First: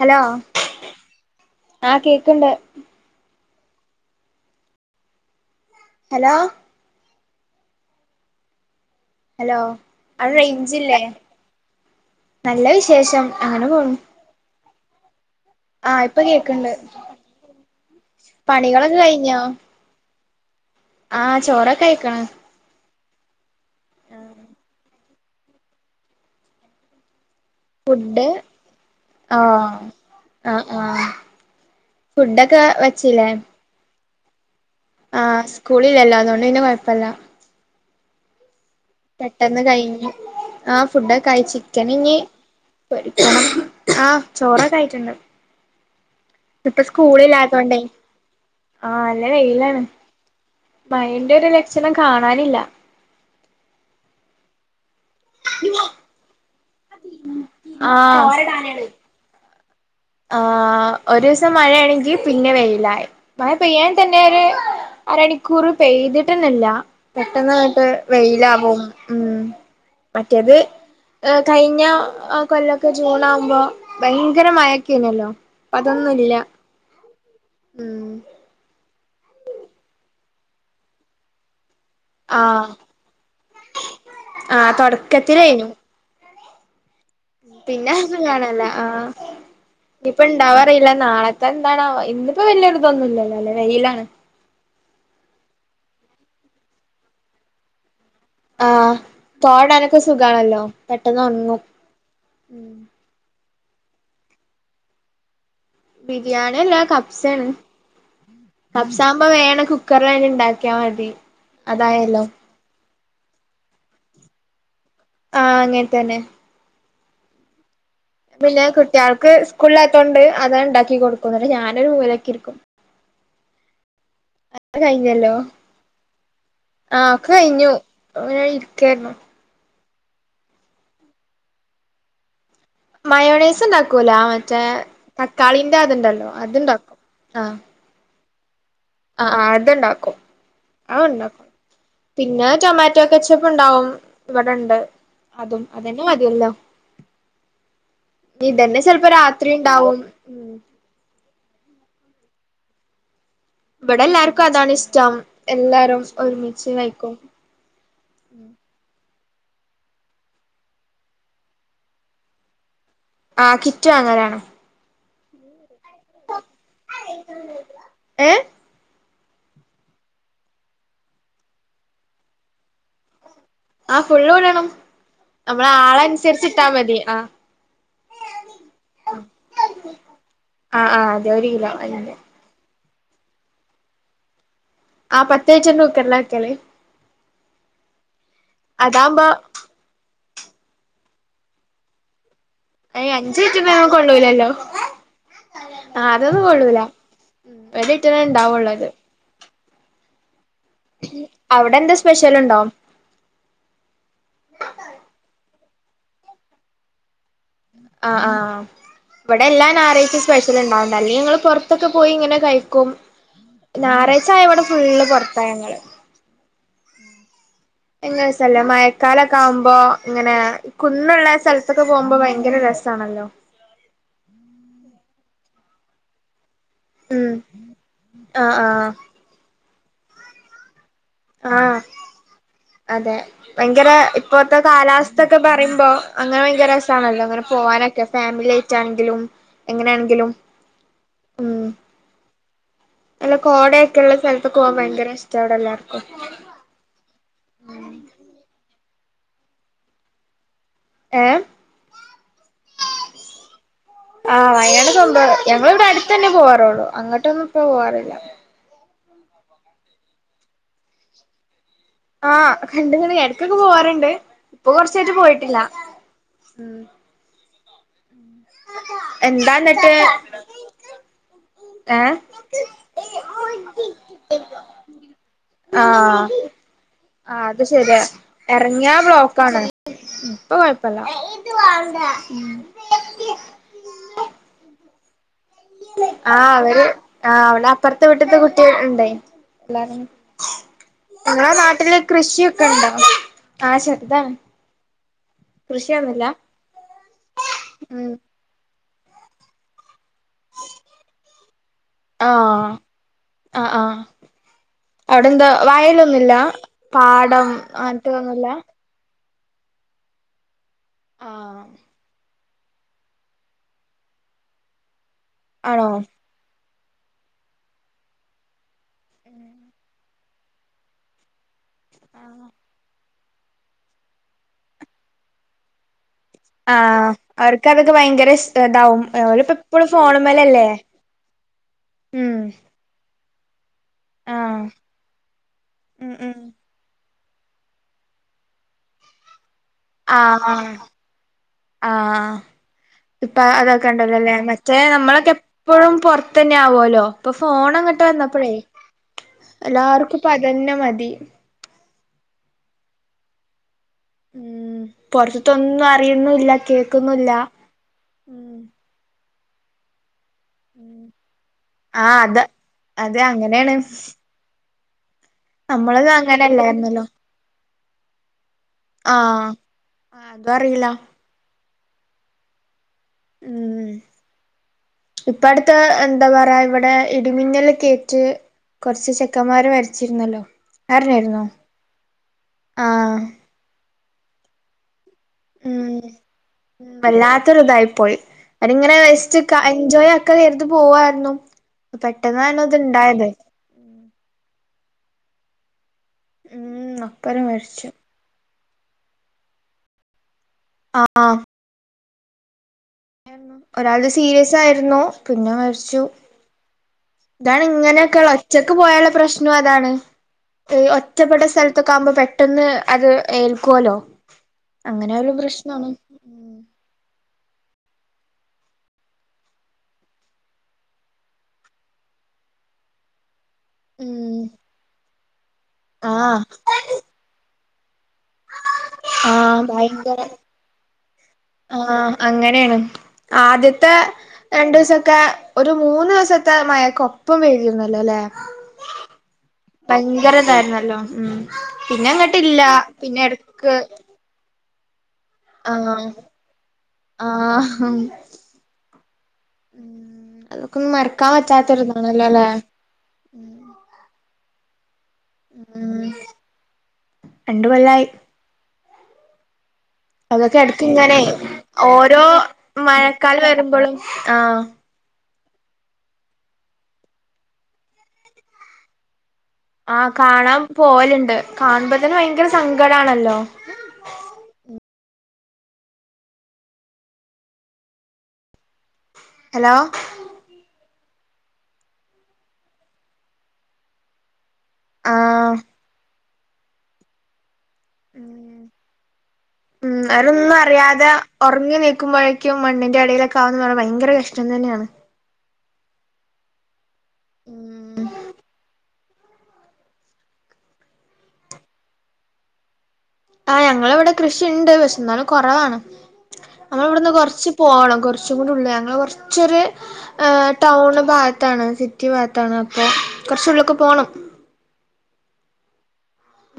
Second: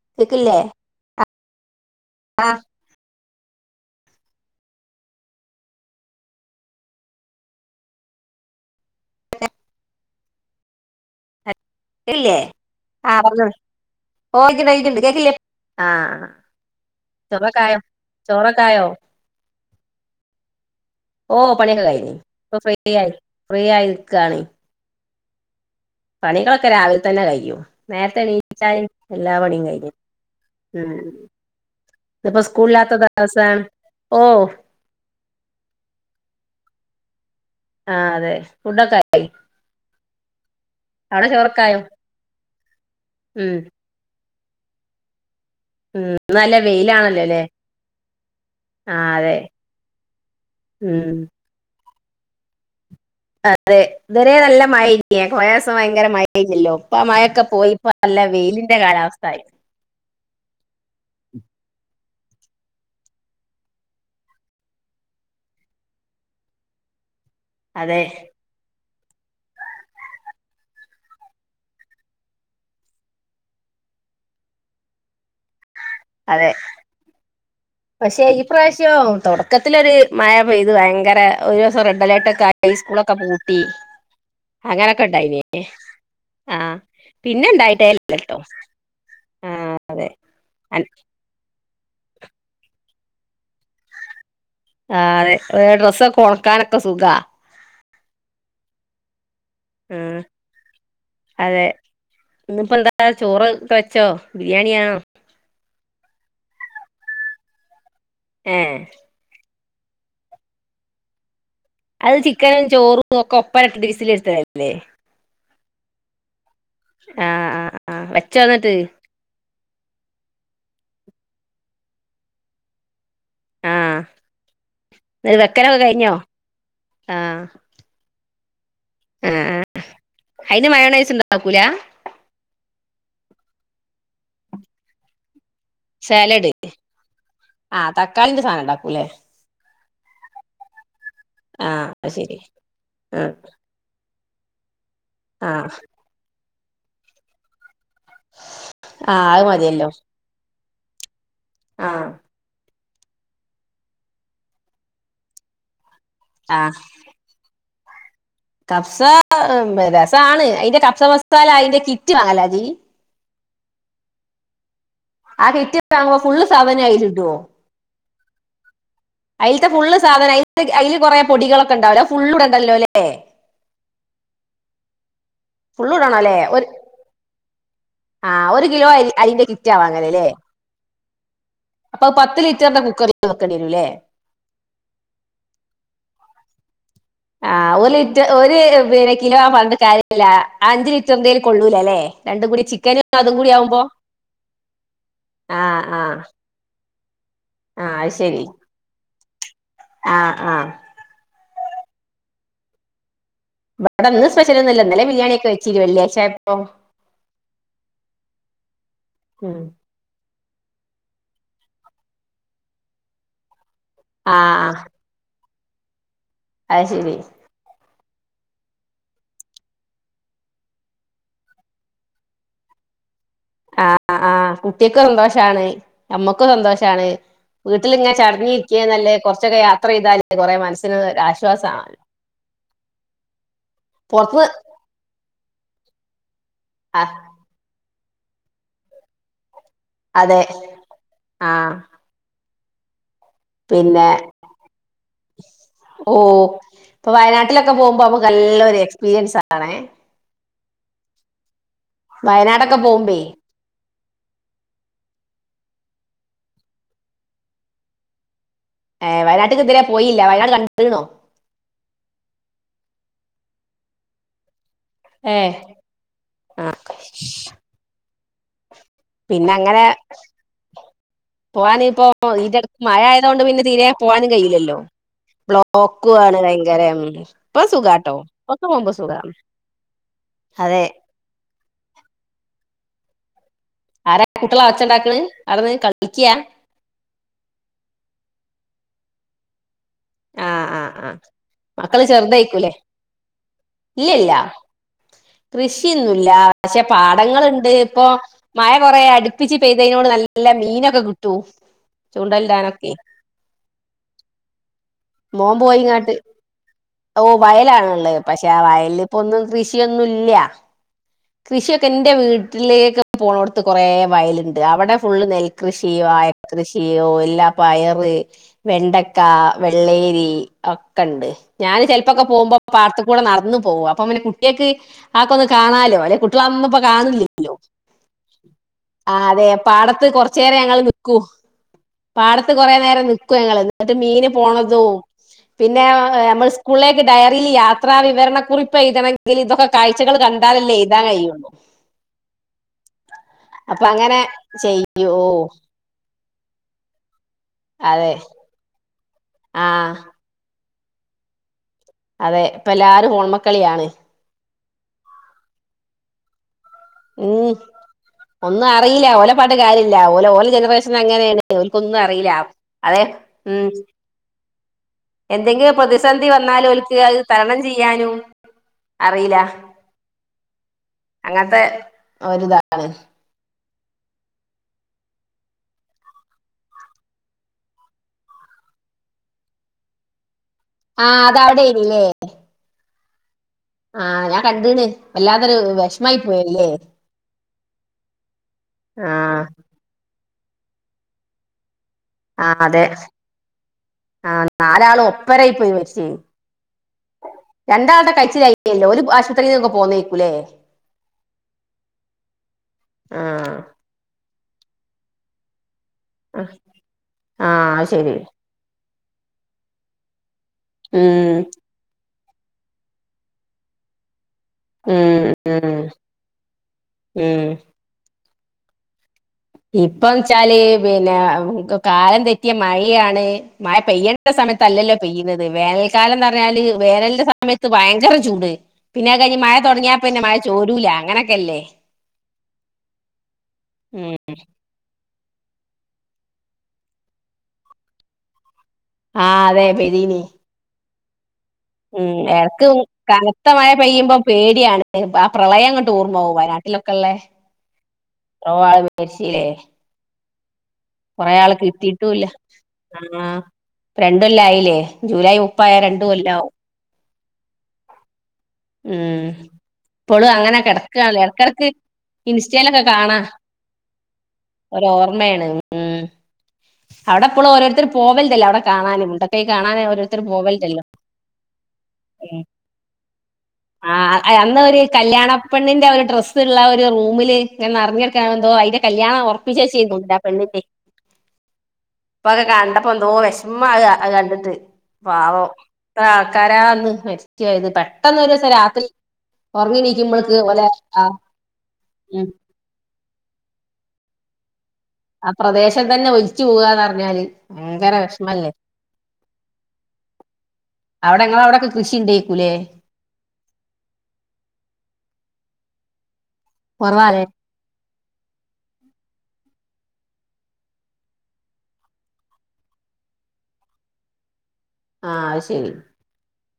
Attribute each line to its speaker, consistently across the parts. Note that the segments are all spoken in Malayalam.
Speaker 1: ഹലോ
Speaker 2: കേക്കില്ലേ
Speaker 1: ആഹ് കേക്ക്ണ്ട് ഹലോ ഹലോ അവിടെ റേയ്ഞ്ച്ല്ലേ
Speaker 2: ഇല്ലേ
Speaker 1: നല്ല വിശേഷം അങ്ങനെപോണു
Speaker 2: ഓഹ് കേക്ക്ണ്ട് കേക്ക്ണ്ട് കേക്കില്ലേ
Speaker 1: ഇപ്പൊ
Speaker 2: ആഹ്
Speaker 1: കേക്ക്ണ്ട്
Speaker 2: ചോറൊക്കായോ ചോറൊക്കായോ
Speaker 1: പണികളൊക്കെ കഴിഞ്ഞോ ആഹ്
Speaker 2: ഓഹ് പണിയൊക്കെ
Speaker 1: ചോറൊക്കെ
Speaker 2: കയിഞ്ഞ്
Speaker 1: കഴിക്ക്ണ്
Speaker 2: ഇപ്പൊ ഫ്രീ ആയി ഫ്രീ ആയി നിക്കാണ് പണികളൊക്കെ രാവിലെ തന്നെ കയ്യും ന്നേര്ത്തെ
Speaker 1: ഫുഡ്
Speaker 2: എണീച്ചാല് എല്ലാ പണിം
Speaker 1: ആഹ്
Speaker 2: കഴ്‌ഞ്ഞ്.
Speaker 1: ആഹ്
Speaker 2: ഉം.
Speaker 1: ആഹ്
Speaker 2: ഇന്ന്പ്പോ
Speaker 1: ഫുഡൊക്കെ
Speaker 2: സ്കൂളിലാത്ത
Speaker 1: വെച്ചില്ലേ
Speaker 2: ദെവസാണ് ഓഹ്.
Speaker 1: ആഹ് സ്കൂളില്ലല്ലോ അതോണ്ട് പിന്നെ കൊഴപ്പല്ല.
Speaker 2: ആഹ് അതെ ഫുഡൊക്കാ
Speaker 1: ട്ടെന്ന് കഴിഞ്ഞു ആഹ്
Speaker 2: അവിടെ
Speaker 1: ഫുഡൊക്കായി
Speaker 2: ചോറൊക്കായോ
Speaker 1: ചിക്കനി ന്നി പൊരി
Speaker 2: ഉം
Speaker 1: ആഹ് ചോറൊക്കായിട്ട്ണ്ട്.
Speaker 2: ഉം ഇന്ന് നല്ല
Speaker 1: ഇപ്പ
Speaker 2: വെയിലാണല്ലോ ല്ലേ
Speaker 1: സ്ക്കൂളില്ലാത്തോണ്ടേ
Speaker 2: ആ
Speaker 1: ആഹ് അല്ല
Speaker 2: അതെ
Speaker 1: വെയ്ലാണ്.
Speaker 2: ഉം
Speaker 1: മയൻ്റൊരു ലക്ഷണം കാണാനില്ല.
Speaker 2: അതെ ഇതെരെ നല്ല മഴയ് [unintelligible] കൊറെസം ഭയങ്കര മയേന്യല്ലോ ഇപ്പാ മഴൊക്കെ പോയി ഇപ്പ നല്ല
Speaker 1: ആഹ്
Speaker 2: വെയിലിന്റെ കാലാവസ്ഥായി.
Speaker 1: ആഹ് ഒരുസം മഴേണെങ്കി പിന്നെ വെയിലായ് മഴ പെയ്യാൻ തന്നെ ഒര് അരണിക്കൂർ പെയ്തിട്ടെന്നെല്ല. പെട്ടെന്ന്ങ്ങട്ട്
Speaker 2: അതെ
Speaker 1: വെയിലാവും ഉം മറ്റേത് എഹ് കഴിഞ്ഞ അ കൊല്ലൊക്കെ ജൂണാകുമ്പോ ഭയങ്കര മഴ ക്കേന്യല്ലോ അതൊന്നുല്ല.
Speaker 2: അതെ
Speaker 1: ഉം
Speaker 2: പക്ഷെ ഇപ്രാവശ്യം തൊടക്കത്തിലൊരു മഴ പെയ്ത് ഭയങ്കര ഒരൊസം
Speaker 1: ആഹ്
Speaker 2: റെഡലേർട്ടൊക്കായി സ്കൂളൊക്കെ പൂട്ടി.
Speaker 1: ആഹ്
Speaker 2: അങ്ങനൊക്കെണ്ടായിലെ
Speaker 1: തൊടക്കത്തിലേനു
Speaker 2: ആഹ്
Speaker 1: പിന്നെ അതൊന്നും കാണാല്ല ആഹ്
Speaker 2: ആഹ്
Speaker 1: ഇഞ്പ്പണ്ടാവോ അറീല്ല നാളെ തെന്താണാവോ ഇന്ന്പ്പോ വെയ്ലൊരിതൊന്നുല്ലല്ലോ ല്ലെ വെയിലാണ്.
Speaker 2: ആഹ് അതെ ഏഹ് ഡ്രസ്സൊക്കൊണക്കാനൊക്കെ സുഖാ.
Speaker 1: ആഹ് തോരടാനൊക്കെ
Speaker 2: ഉം
Speaker 1: സുഖാണല്ലോ പെട്ടെന്നൊണങ്ങും
Speaker 2: അതെ
Speaker 1: ഉം
Speaker 2: [unintelligible] ചോറ് കഴിച്ചോ ബിരിയാണ്യാണോ?
Speaker 1: ബിരിയാണ്യല്ല കബ്സെണ്
Speaker 2: ഏഹ്
Speaker 1: കബ്സ ഇപ്പ വേണം കുക്കറിലാണ്ട്ണ്ടാക്ക്യാ മതി.
Speaker 2: അത്
Speaker 1: അതായല്ലോ
Speaker 2: ചിക്കനും ചോറും ഒക്കെ ഒപ്പരെട്ട്ട്ട് വിസിലട്ച്ചെലേക്കുല്ലേ
Speaker 1: ആഹ് അങ്ങൻ തെന്നെ
Speaker 2: ആഹ് ആഹ് ആഹ് വെച്ചോ
Speaker 1: പിന്നെ
Speaker 2: എന്നിട്ട്
Speaker 1: കുട്ട്യാൾക്ക് സ്കൂളിലാത്തോണ്ട് അതാണ്ടാക്കി കൊട്ക്ക്ണത് ഞാനൊരു മൂലക്കിരിക്കും.
Speaker 2: ആഹ്
Speaker 1: അത് കഴിഞ്ഞല്ലോ
Speaker 2: എന്നിട്ട് വെക്കലൊക്കെ കഴിഞ്ഞോ
Speaker 1: ആഹ് ഒക്കെ കഴിഞ്ഞു. ഇങ്ങനെ ഇരിക്കെന്നെ
Speaker 2: ആഹ് ആഹ് അയ്ന് മയോണൈസ് ണ്ടാക്കൂല?
Speaker 1: മയോണൈസ് ണ്ടാക്കൂല മറ്റേ തക്കാളിന്റെ അത്ണ്ടല്ലോ അത്ണ്ടാക്കും. ആഹ്
Speaker 2: ആഹ് തക്കാളിന്റെ സാനണ്ടാ
Speaker 1: ആഹ് ആഹ് അത്ണ്ടാക്കും അത് ണ്ടാക്കും.
Speaker 2: ആഹ് [unintelligible]
Speaker 1: പിന്നെ ടൊമാറ്റോ തെച്ചപ്പ് ണ്ടാവും. ഇവടെണ്ട്
Speaker 2: ആ
Speaker 1: അതും അതെന്നെ മത്യല്ലോ. ഇതെന്നെ ചെല് പ്പോ
Speaker 2: ആ അത്
Speaker 1: രാത്രി
Speaker 2: മതിയല്ലോ
Speaker 1: ണ്ടാവും.
Speaker 2: ആഹ്
Speaker 1: ഇബടെ ല്ലാർക്കും അതാണിഷ്ടം എല്ലാരും
Speaker 2: ആ
Speaker 1: ഒരുമിച്ച് കഴിക്കും.
Speaker 2: കഫ്സാ രസാണ് അയ്ന്റെ കബ്സ മസാല അയ്ന്റെ കിറ്റ് വാങ്ങലരി.
Speaker 1: ആഹ് കിറ്റ് വാങ്ങലാണ്.
Speaker 2: ആഹ്, കിറ്റ് [unintelligible] ഫുള്ള് സാധന അയില് ഇടോ?
Speaker 1: ഏഹ്
Speaker 2: അയിൽത്തെ ഫുള്ള് സാധനം അയി അയില് കുറെ പൊടികളൊക്കെ ഇണ്ടാവുലെ അത് ഫുള്ള് ഇടണ്ടല്ലോ അല്ലേ
Speaker 1: ആഹ്, ഫുള്ളു ഇടണം, നമ്മള്
Speaker 2: ഫുള്ള്
Speaker 1: ആളെ അനുസരിച്ചിട്ടാൽ മതി, ആഹ്.
Speaker 2: ആഹ്, ഒരു കിലോ അരി അയിന്റെ കിറ്റാവാങ്ങല് ല്ലേ
Speaker 1: ആ ആ അതെ ഒരു കിലോ
Speaker 2: അപ്പൊ
Speaker 1: അതിന്റെ
Speaker 2: അഹ് പത്ത് ലിറ്ററിന്റെ കുക്കറിൽ വെക്കേണ്ടി വരുല്ലേ.
Speaker 1: ആഹ്, പത്ത് ലിറ്ററിന്റെ കുക്കറിലാ വെക്കല്.
Speaker 2: ആഹ്, ഒരു ലിറ്റ ഒരു പിന്നെ
Speaker 1: അതാവുമ്പോ
Speaker 2: കിലോ ആഹ് പറഞ്ഞിട്ട് കാര്യ ല്ല അഞ്ച് ലിറ്ററിന്റെല് കൊള്ളൂലല്ലേ രണ്ടും കൂടി ചി
Speaker 1: ഏയ് അഞ്ച് ലിറ്ററിന്റെനൊന്നും കൊള്ളൂലല്ലോ. ആഹ്, അതൊന്നും കൊള്ളൂല, ഉം ഒരു
Speaker 2: ആഹ് അത്
Speaker 1: ലിറ്ററേ
Speaker 2: ശരി
Speaker 1: ഇണ്ടാവുള്ളൂ അത്.
Speaker 2: ആഹ്, ആഹ്.
Speaker 1: അവിടെ എന്താ സ്പെഷ്യൽ ഉണ്ടോ?
Speaker 2: ഇവട ഇന്നു സ്പെഷ്യൽ ഒന്നുല്ല. ഇന്നലെ ബിരിയാണി ഒക്കെ വെച്ചിനി വെള്ളിയാഴ്ച ആയപ്പം.
Speaker 1: ആഹ്, ആഹ് ഇവിടെ
Speaker 2: ഉം
Speaker 1: എല്ലാ ഞായറാഴ്ചയും സ് പെഷ്യൽ ഉണ്ടാവല്ണ്ട് അല്ലെങ്കിൽ ഞങ്ങള് പുറത്തൊക്കെ പോയി ഇങ്ങനെ കഴിക്കും. ഞായറാഴ്ച്ച ആയ ഇവിടെ
Speaker 2: ആഹ്
Speaker 1: ഫുള്ള് പുറത്താ ഞങ്ങള്.
Speaker 2: അഹ് ശരി.
Speaker 1: നല്ല രസല്ലേ മഴക്കാലൊക്കെ ആവുമ്പോൾ ഇങ്ങനെ കുന്നുള്ള സ്ഥലത്തൊക്കെ പോവുമ്പോൾ ഭയങ്കരം രസാണല്ലോ.
Speaker 2: ആഹ ആഹ് കുട്ടിൾക്ക്‌ സന്തോഷാണ്, നമ്മ ക്കു സന്തോഷാണ്
Speaker 1: ഉം
Speaker 2: വീട്ടിലിങ്ങനെ ചടഞ്ഞ്
Speaker 1: ആഹ്
Speaker 2: ഇരിക്ക്‌ണെ
Speaker 1: ആഹ്
Speaker 2: നല്ലെ കുറച്ചൊക്കെ യാത്ര ചെയ്താല് കുറേ മനസ്സിന്
Speaker 1: ആഹ്,
Speaker 2: ആശ്വാസാണല്ലോ
Speaker 1: അതെ. ഭയങ്കരം
Speaker 2: പുറത്ത്
Speaker 1: ഇപ്പോഴത്തെ കാലാവസ്ഥൊക്കെ പറയുമ്പോൾ അങ്ങനെ ഭയങ്കരം
Speaker 2: ആഹ്
Speaker 1: രസാണല്ലോ ഇങ്ങനെ പോ പോവാനൊക്കെ ഫാമിലി ആയിട്ടാണെങ്കിലും എങ്ങനെയാണെങ്കിലും,
Speaker 2: അതെ
Speaker 1: ഉം
Speaker 2: ആഹ്
Speaker 1: നല്ല
Speaker 2: പിന്നെ
Speaker 1: കോടയൊക്കെള്ള സ്ഥലത്ത്ക്ക്‌ പോകാൻ ഭയങ്കരം ഇഷ്ട ഇവിടെ എല്ലാർക്കും.
Speaker 2: ഇപ്പ വയനാട്ടിലൊക്കെ പോവുമ്പോൾ നമുക്ക് നല്ലൊരു എക്സ്പീരിയൻസ് ആണേ.
Speaker 1: ഏഹ്
Speaker 2: വയനാടൊക്കെ പോവുമ്പേ
Speaker 1: ആഹ്, വയനാടക്കെ മുമ്പ് ഞങ്ങളിവിടെ അടുത്തു തന്നെ പോവാറുള്ളു അങ്ങട്ടൊന്നും ഇപ്പോ പോവാറില്ല.
Speaker 2: ഏഹ്, വയ്നാട്ട്ക്ക്‌ ഇതരെ പോയില്ലാ വയനാട് കണ്ട്ണോ?
Speaker 1: ആഹ്, കണ്ട്ക്ക്‌ണ് ഞാന് എടക്കൊക്കെ പോവാറുണ്ട് ഇപ്പൊ കൊറച്ചായിട്ട്
Speaker 2: ഏ
Speaker 1: പോയിട്ടില്ല, ഉം.
Speaker 2: [inaudible] പിന്നെ
Speaker 1: എന്താ
Speaker 2: അങ്ങനെ
Speaker 1: എന്നിട്ട്?
Speaker 2: പോവാന് ഇപ്പോ ഈന്റെടക്ക് മഴ ആയത് കൊണ്ട് പിന്നെ തീരെ പോവാനും കഴിയിലല്ലോ. ബ്ലോക്കു
Speaker 1: ആഹ്
Speaker 2: ആണ് ഭയങ്കരം
Speaker 1: ആഹ്
Speaker 2: ഇപ്പൊ
Speaker 1: അത് ശരിയാ
Speaker 2: സുഖാട്ടോ ഒക്കെ പോവുമ്പം സുഖാണ്.
Speaker 1: ഉം ഇപ്പൊ
Speaker 2: അതെ
Speaker 1: കൊഴപ്പല്ല ഉം.
Speaker 2: ആരാ കുട്ടികള ഒച്ചണ്ടാക്ക്‌ണ് അവിടുന്ന് കളിക്ക്?
Speaker 1: ആഹ് അവര് ആഹ്, ഇവിടെ അപ്പോർത്തെ വീട്ട്ൽത്തെ കുട്ടി ഇണ്ടെ എല്ലാരും
Speaker 2: ആ ആ ആ
Speaker 1: ഇങ്ങളെ നാട്ടില്
Speaker 2: മക്കള്
Speaker 1: കൃഷിയൊക്കെ
Speaker 2: ചെറുതായിക്കൂലേ
Speaker 1: ഇണ്ടോ? ആ ചെറുതാണ്.
Speaker 2: ഇല്ലില്ല കൃഷിയൊന്നുല്ല. പക്ഷെ, പാടങ്ങള്ണ്ട് ഇപ്പൊ
Speaker 1: ഉം
Speaker 2: മഴ കുറേ അടുപ്പിച്ച് പെയ്തയ്നോണ്ട് നല്ല മീനൊക്കെ കിട്ടൂ
Speaker 1: ആഹ്
Speaker 2: ചൂണ്ടലിടാനൊക്കെ.
Speaker 1: ആഹ്, ആഹ് അവിടെ എന്താ
Speaker 2: മോൻ പോയിങ്ങാട്ട്
Speaker 1: വയലൊന്നുല്ല പാടം അങ്ങൻത്തൊന്നുല്ല?
Speaker 2: പ്പൊന്നും കൃഷിയൊന്നുംല്യ കൃഷിയൊക്കെ ന്റെ വീട്ടിലേക്ക് പോണോട്ത്ത് കൊറേ വയല്ണ്ട് അവടെ ഫുള്ള്
Speaker 1: ആണോ
Speaker 2: നെൽകൃഷി വായ കൃഷിയോ എല്ലാ പയറ് വെണ്ടക്ക വെള്ളേരി അക്കെണ്ട് ഞാൻ ചെൽപ്പോക്കെ പോവുമ്പോ പാട്ത്ക്കൂടെ നട്ന്ന് പോവും. അപ്പൊ പിനെ കുട്ട്യേക്ക് ആക്കൊന്ന് കാണാലോ ഓലെ ട്ട്യളൊന്നുപ്പോ
Speaker 1: ആഹ്
Speaker 2: കാണ്ല്ല്യല്ലോ.
Speaker 1: അവർക്ക് അതൊക്കെ ഭയങ്കര ഇഷ് ഇതാവും
Speaker 2: ആഹ് അതെ
Speaker 1: ഓലിപ്പ എപ്പളും
Speaker 2: പാടത്ത് കൊർചേരം
Speaker 1: ഫോണുമ്മലല്ലേ
Speaker 2: ഞങ്ങള് നിക്കും
Speaker 1: ഉം
Speaker 2: പാടത്ത് കൊ റേ നേരം നിക്കു ഞങ്ങള്. എന്നിട്ട് മീന്
Speaker 1: ആഹ്
Speaker 2: പോണതും പിന്നെ
Speaker 1: ഉം ഉം
Speaker 2: ഞമ്മൾ സ്കൂള്ലേക്ക് ഡയറില് യാത്രാ വിവരണ കുറിപ്പെഴ്തണെങ്കില് തൊക്കെ കാഴ്കൾ
Speaker 1: ആഹ്
Speaker 2: കണ്ടാലല്ലേ എഴുതാൻ കഴിയുള്ളൂ
Speaker 1: ആഹ് ഇപ്പ
Speaker 2: അപ്പൊ അങ്ങനെ
Speaker 1: അതൊക്കെണ്ടല്ലോല്ലേ മറ്റേ
Speaker 2: ചെയ്യൂ ഓ
Speaker 1: ഞമ്മളൊക്കെ പ്പളും പൊർത്തന്നെ ആവുല്ലോ പ്പൊ ഫോണങ്ങട്ട്
Speaker 2: അതെ
Speaker 1: വന്നപ്പഴേ
Speaker 2: ആ
Speaker 1: എല്ലാർക്കും പ്പ തന്നെമതി
Speaker 2: അതെ ഇപ്പെല്ലാരും ഹോണ്മക്കളിയാണ്.
Speaker 1: ഉം പൊർത്ത്‌ത്തൊന്നും അറിയുന്നുല്ല കേ
Speaker 2: ഉം ഒന്നുഅറീല ഓല പർഞ്ഞിട്ടു കാര്യല്ല ഓലോൽ ജനറേഷനങ്ങനേണ് ഓൽകൊന്നും
Speaker 1: ആഹ്
Speaker 2: അറീലാ,
Speaker 1: അത്
Speaker 2: അതെ ഉം എന്തെങ്കി ഒരു
Speaker 1: നമ്മളത്
Speaker 2: പ്രതിസന്ധി വന്നാലോൽക്ക്
Speaker 1: അങ്ങനെയല്ലായിരുന്നല്ലോ
Speaker 2: അഹ് തരണം ചെയ്യാനും
Speaker 1: ആഹ് ആ എന്താ അറിയില്ല
Speaker 2: അങ്ങത്തെ ഒര്താണ്
Speaker 1: ഇപ്പടുത് എന്താ പറയാ ഇവിടെ ഇടിമിന്നലക്കേറ്റ് കൊർച്ച് ചെക്കന്മാര് മര്ച്ചിരുന്നല്ലോ അഹ്
Speaker 2: ആ
Speaker 1: അർഞ്ഞിര്ന്നോ
Speaker 2: അതവിടെ ഇനില്ലേ
Speaker 1: ആഹ്
Speaker 2: ആഹ് ഞാൻ കണ്ട്ണ്
Speaker 1: ഉം വല്ലാത്തൊരു തായിപ്പോയി അരിങ്ങനെ
Speaker 2: ആഹ്
Speaker 1: വസ്റ്റ് ക എൻജോയ്ആക്ക കരുതി പോവാരുന്നു
Speaker 2: ആഹ് അതെ ആഹ് നാലാളു ഒപ്പരായി പോയി മര്ച്ചോയി
Speaker 1: ഉം അപ്പര് മരിച്ചു
Speaker 2: രണ്ടാളെട്ട കയ്ച്ചിലായീന്യല്ലോ ഓല് ആശുപത്രിന്നൊക്കെ പോന്നേക്കൂലേ
Speaker 1: ആഹ്
Speaker 2: ആഹ്
Speaker 1: ഒരാൾത് സീരിയസായിരുന്നു. പിന്നെ മരിച്ചു
Speaker 2: ആഹ് അത് ശരി
Speaker 1: താണ്ങ്ങനൊക്കെള്ള ഒറ്റക്ക് പോയാള്ള പ്രശ്നു അതാണ് ഹ്
Speaker 2: ഉം
Speaker 1: ഒറ്റപ്പെട്ട സ്ഥൽത്തൊക്കാകുമ്പോ പെട്ടന്ന് അത് ഏൽക്കോല്ലോ അങ്ങനെ
Speaker 2: ഉം
Speaker 1: ആയാലും
Speaker 2: ഉം
Speaker 1: പ്രശ്നണ്
Speaker 2: ഉം ഇപ്പം ച്ചാല് പിന്നെ കാലം തെറ്റിയ മഴീയാണ് മഴ പെയ്യണ്ട
Speaker 1: ഉം
Speaker 2: സമയത്തല്ലല്ലോ പെയ്യുന്നത് വേനൽക്കാലം
Speaker 1: ആഹ്
Speaker 2: ന്നർഞ്ഞാല് വേനൽന്റെ സമയത്ത് ഭയങ്കരം ചൂട് പിന്നഹ് കയ്ഞ്ഞ് മഴ
Speaker 1: ആഹ് ഭയങ്കര
Speaker 2: തൊടങ്ങിയാപ്പിന്നെ മഴ ചോരൂല അങ്ങനൊക്കെല്ലേ
Speaker 1: ആഹ് അങ്ങനേണ് ആദ്യത്തെ
Speaker 2: ഉം
Speaker 1: രണ്ടീസൊക്കെ ഒരു മൂന്ന് ദിവസത്തെ മഴക്കൊപ്പം പെയ്തിരുന്നല്ലോ ല്ലെ
Speaker 2: ആഹ് അതെ പെയ്തീനി
Speaker 1: ണ്ടായിര്ന്നല്ലോ ഉം
Speaker 2: ഉം
Speaker 1: പിന്നെ അങ്ങട്ടില്ല
Speaker 2: എടക്ക്
Speaker 1: പിന്നെ
Speaker 2: കനത്ത മഴ
Speaker 1: എടക്ക്
Speaker 2: പെയ്യുമ്പം പേട്യാണ് ആ
Speaker 1: ആഹ്
Speaker 2: പ്രളയങ്ങട്ട്ഓർമ്മാവും വയനാട്ടിലൊക്കെള്ളെ,
Speaker 1: ആഹ്
Speaker 2: [inaudible] ആള് മര്ച്ചീലേ
Speaker 1: അതൊക്കെ ഒന്നും മറക്കാൻ
Speaker 2: കൊറേ ആളെ കിട്ടീട്ടുല്ല
Speaker 1: പറ്റാത്തൊരിതാണല്ലോ അല്ലെ
Speaker 2: ആഹ് പ്പ രണ്ട് കൊല്ലായിലേ ജൂലൈ മുപ്പായ രണ്ട്
Speaker 1: ഉം
Speaker 2: കൊല്ലാവും
Speaker 1: രണ്ട് കൊല്ലായി
Speaker 2: ഉം പ്പളും അങ്ങനെ
Speaker 1: അതൊക്കെ എടക്ക് ഇങ്ങനെ
Speaker 2: കെടക്കാണ്ല്ലേ എട്ക്കെട്ക്ക്
Speaker 1: ഓരോ
Speaker 2: ഇൻസ്റ്റേലൊക്കെ കാണാ
Speaker 1: മഴക്കാലം വരുമ്പളും ആഹ്
Speaker 2: ഓർമ്മേണ് ഉം അവിടെ ഇപ്പളും ഓരോരുത്തർ പോവലുണ്ടല്ലോ അടെ കാനന്ന് മുണ്ട
Speaker 1: ആഹ് കാണാൻ പോവലുണ്ട് കാണുമ്പോ തന്നെ
Speaker 2: ഉം
Speaker 1: ഭയങ്കര സങ്കടമാണല്ലോ
Speaker 2: ആഹ് അന്ന് ഒരു കല്യാണപ്പണ്ണിന്റെ ഒരു ഡ്രസ്സ്ള്ള ഒരു റൂമില് ഇങ്ങനെ നിറഞ്ഞ കിടക്കാൻന്തോ അയി കല്യാണം
Speaker 1: ഹലോ
Speaker 2: ഉറപ്പിചെന്നു ആ പെണ്ണിന്റെ ഇപ്പൊക്കെ കണ്ടപ്പോ എന്തോ വിഷമാ അഹ് കണ്ടിട്ട് പാവം
Speaker 1: ആഹ്
Speaker 2: ഇപ്പ ക്കാരാന്ന് മരിച്ചുയത് പെ പെട്ടെന്ന് ഒരു ദിവസ രാത്രി ഉറങ്ങിന
Speaker 1: ഉം
Speaker 2: നീക്കുമ്പൾക്ക്
Speaker 1: അവരൊന്നും
Speaker 2: ഓലെ ആ ഉ
Speaker 1: റ്റും മണ്ണിന്റെറെടയിലക്ക ആകുന്ന ഭയങ്കര കഷ്ടം തന്നെയാണ്
Speaker 2: ആ പ്രദേശം തന്നെ ഒലിച്ചു പോവാന്ന് പറഞ്ഞാല് ഭയങ്കര വെഷമല്ലേ അവിടെ നിങ്ങളെ അവിടെക്ക കൃഷി ഇണ്ടേക്കൂലേ
Speaker 1: ആഹ് ഞങ്ങള ഇവിടെ കൃഷിണ്ട് പക്ഷെ എന്നാലും കുറവാണ് നമ്മള ഇവിടുന്ന്
Speaker 2: കുറവാലേ
Speaker 1: കുറച്ച് പോണം കുറച്ചും കൂടി ഉള്ള ഞങ്ങള്ൾ കുറച്ചൊരു ഏ ടൗൺ ഭാഗത്താണ് സിറ്റി ഭാഗത്താണ് അപ്പൊ കുറച്ഉള്ളിക്ക് പോണം
Speaker 2: ആഹ് അയ് ശരി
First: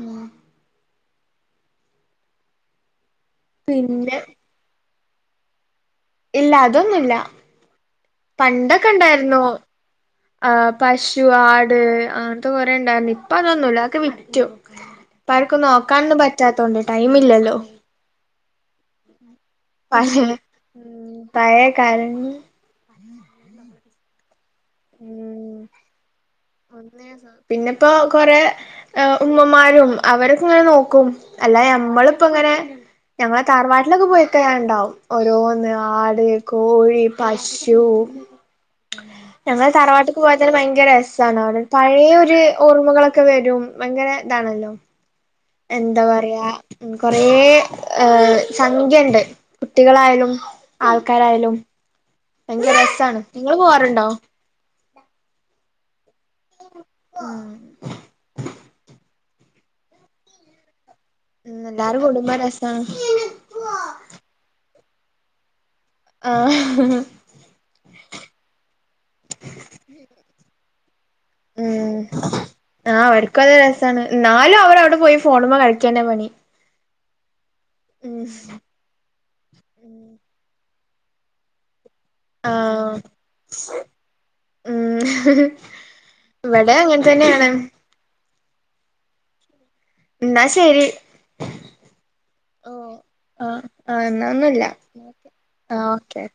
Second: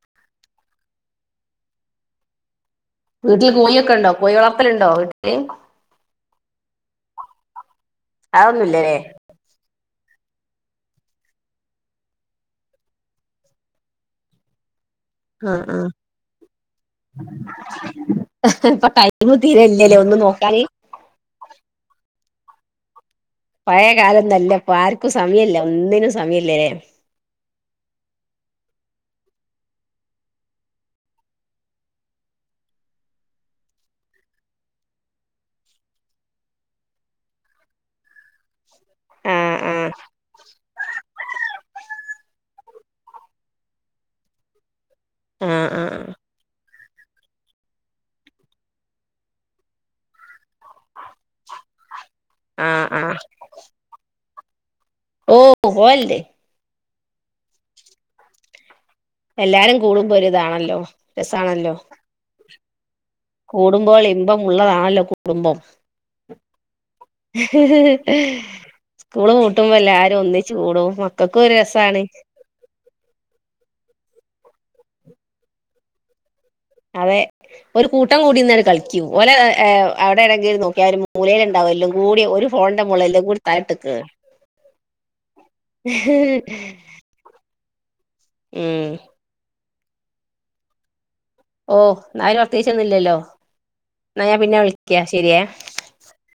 Speaker 1: ഉം
Speaker 2: വീട്ടില് കോഴിയൊക്കെ ഉണ്ടോ
Speaker 1: പിന്നെ
Speaker 2: കോഴി വളർത്തലുണ്ടോ വീട്ടില്
Speaker 1: ഇല്ല അതൊന്നുമില്ല പണ്ടൊക്കെ
Speaker 2: അതൊന്നുംല്ലല്ലേ
Speaker 1: ഇണ്ടായിരുന്നു ആഹ് പശു ആട് അങ്ങനത്തെ കൊറെ ഇണ്ടായിന്ന് ഇപ്പ അതൊന്നുല്ല അതൊക്കെ വിറ്റു ഇപ്പ ആയിക്ക്
Speaker 2: ആഹ് ആഹ്
Speaker 1: നോക്കാനൊന്നും പറ്റാത്തോണ്ട് ടൈം ഇല്ലല്ലോ
Speaker 2: ഇപ്പൊ ടൈമ് തീരല്ലല്ലേ ഒന്നും നോക്കാൻ
Speaker 1: ഉ പായ കാലണ ഉം
Speaker 2: പഴയ കാലം നല്ല ഇപ്പൊ ആർക്കും സമയമല്ല ഒന്നിനും സമയമല്ലല്ലേ
Speaker 1: പിന്നെ ഇപ്പോ കൊറേ ഹെ ഉമ്മമാരും അവരൊക്കെ ഇങ്ങനെ നോക്കും അല്ലാ നമ്മളിപ്പ ഇങ്ങനെ ഞങ്ങളെ താറവാട്ടിലൊക്കെ പോയിക്കന് ഞാൻ ഉണ്ടാവും ഓരോന്ന് ആട് കോഴി പശു
Speaker 2: ആഹ്
Speaker 1: ഞങ്ങൾ
Speaker 2: ആഹ്
Speaker 1: തറവാട്ടക്ക് പോയാ തന്നെ ഭയങ്കര രസമാണ് അവിടെ പഴയൊ ഒരു ഓർമ്മകളൊക്കെ വരും ഭയങ്കര ഇതാണല്ലോ
Speaker 2: ആഹ്
Speaker 1: എന്താ
Speaker 2: ആഹ്
Speaker 1: പറയാ ഉ കൊറെ ഏ സംഖ്യുണ്ട് കുട്ടികളായാലും ആൾക്കാരായാലും ഭയങ്കര
Speaker 2: ആഹ്
Speaker 1: രസമാണ്
Speaker 2: ആഹ്
Speaker 1: നിങ്ങള്ൾ പോവാറുണ്ടോ
Speaker 2: ഓ പോവലുണ്ട്
Speaker 1: ആം
Speaker 2: എല്ലാരും കൂടുമ്പോ ഒരുരിതാണല്ലോ
Speaker 1: ഉം
Speaker 2: രസമാണല്ലോ
Speaker 1: എല്ലാരും കൂടുമ്പോ രസാണ്
Speaker 2: കൂടുമ്പോുകൾ ഇമ്പം ഉള്ളതാണല്ലോ കുടുംബം
Speaker 1: ആഹഹ
Speaker 2: ഉ സ്കൂള് പൂട്ടുമ്പോൾ എല്ലാരും ഒന്നിച്ച് കൂടും മക്കൾക്കും ഒരു
Speaker 1: ഉം
Speaker 2: രസമാണ്
Speaker 1: ആഹ് അവർക്കും അത് രസമാണ് നാലും അവർ അവിടെ പോയി ഫോണുമ്പോ കളിക്കല്ലേ പണി
Speaker 2: അതെ ഒരു കൂട്ടം
Speaker 1: ഉം
Speaker 2: കൂടിന്ന കളി ക്യൂ ഓലേഅവിടെടെങ്കില നോക്കിയ അവ ഒരു മൂലൽ ഉണ്ടാവുമല്ലോ കൂടിയ ഒരു ഫോണിൻറെ
Speaker 1: ആഹ്
Speaker 2: മോളിൽ എല്ലാം കൂടി തലട് നിക്ക്
Speaker 1: ഉം
Speaker 2: ഹി ഹി ഏ
Speaker 1: ഇവിടെ അങ്ങനെ തന്നെയാണ്
Speaker 2: മ്
Speaker 1: എന്നാ ശരി
Speaker 2: ഓഹ് എന്നാ അയ്ല് പ്രത്യേകിച്ച്
Speaker 1: ഓ
Speaker 2: ഒന്നു ഇല്ലല്ലൊ
Speaker 1: ആ ആ
Speaker 2: എന്നാ ഞാൻ പിന്നെ
Speaker 1: ഒന്നുല്ല
Speaker 2: വിളിക്ക്യാ ശെരിയേ
Speaker 1: ആ ഓക്കെ ഓക്കെ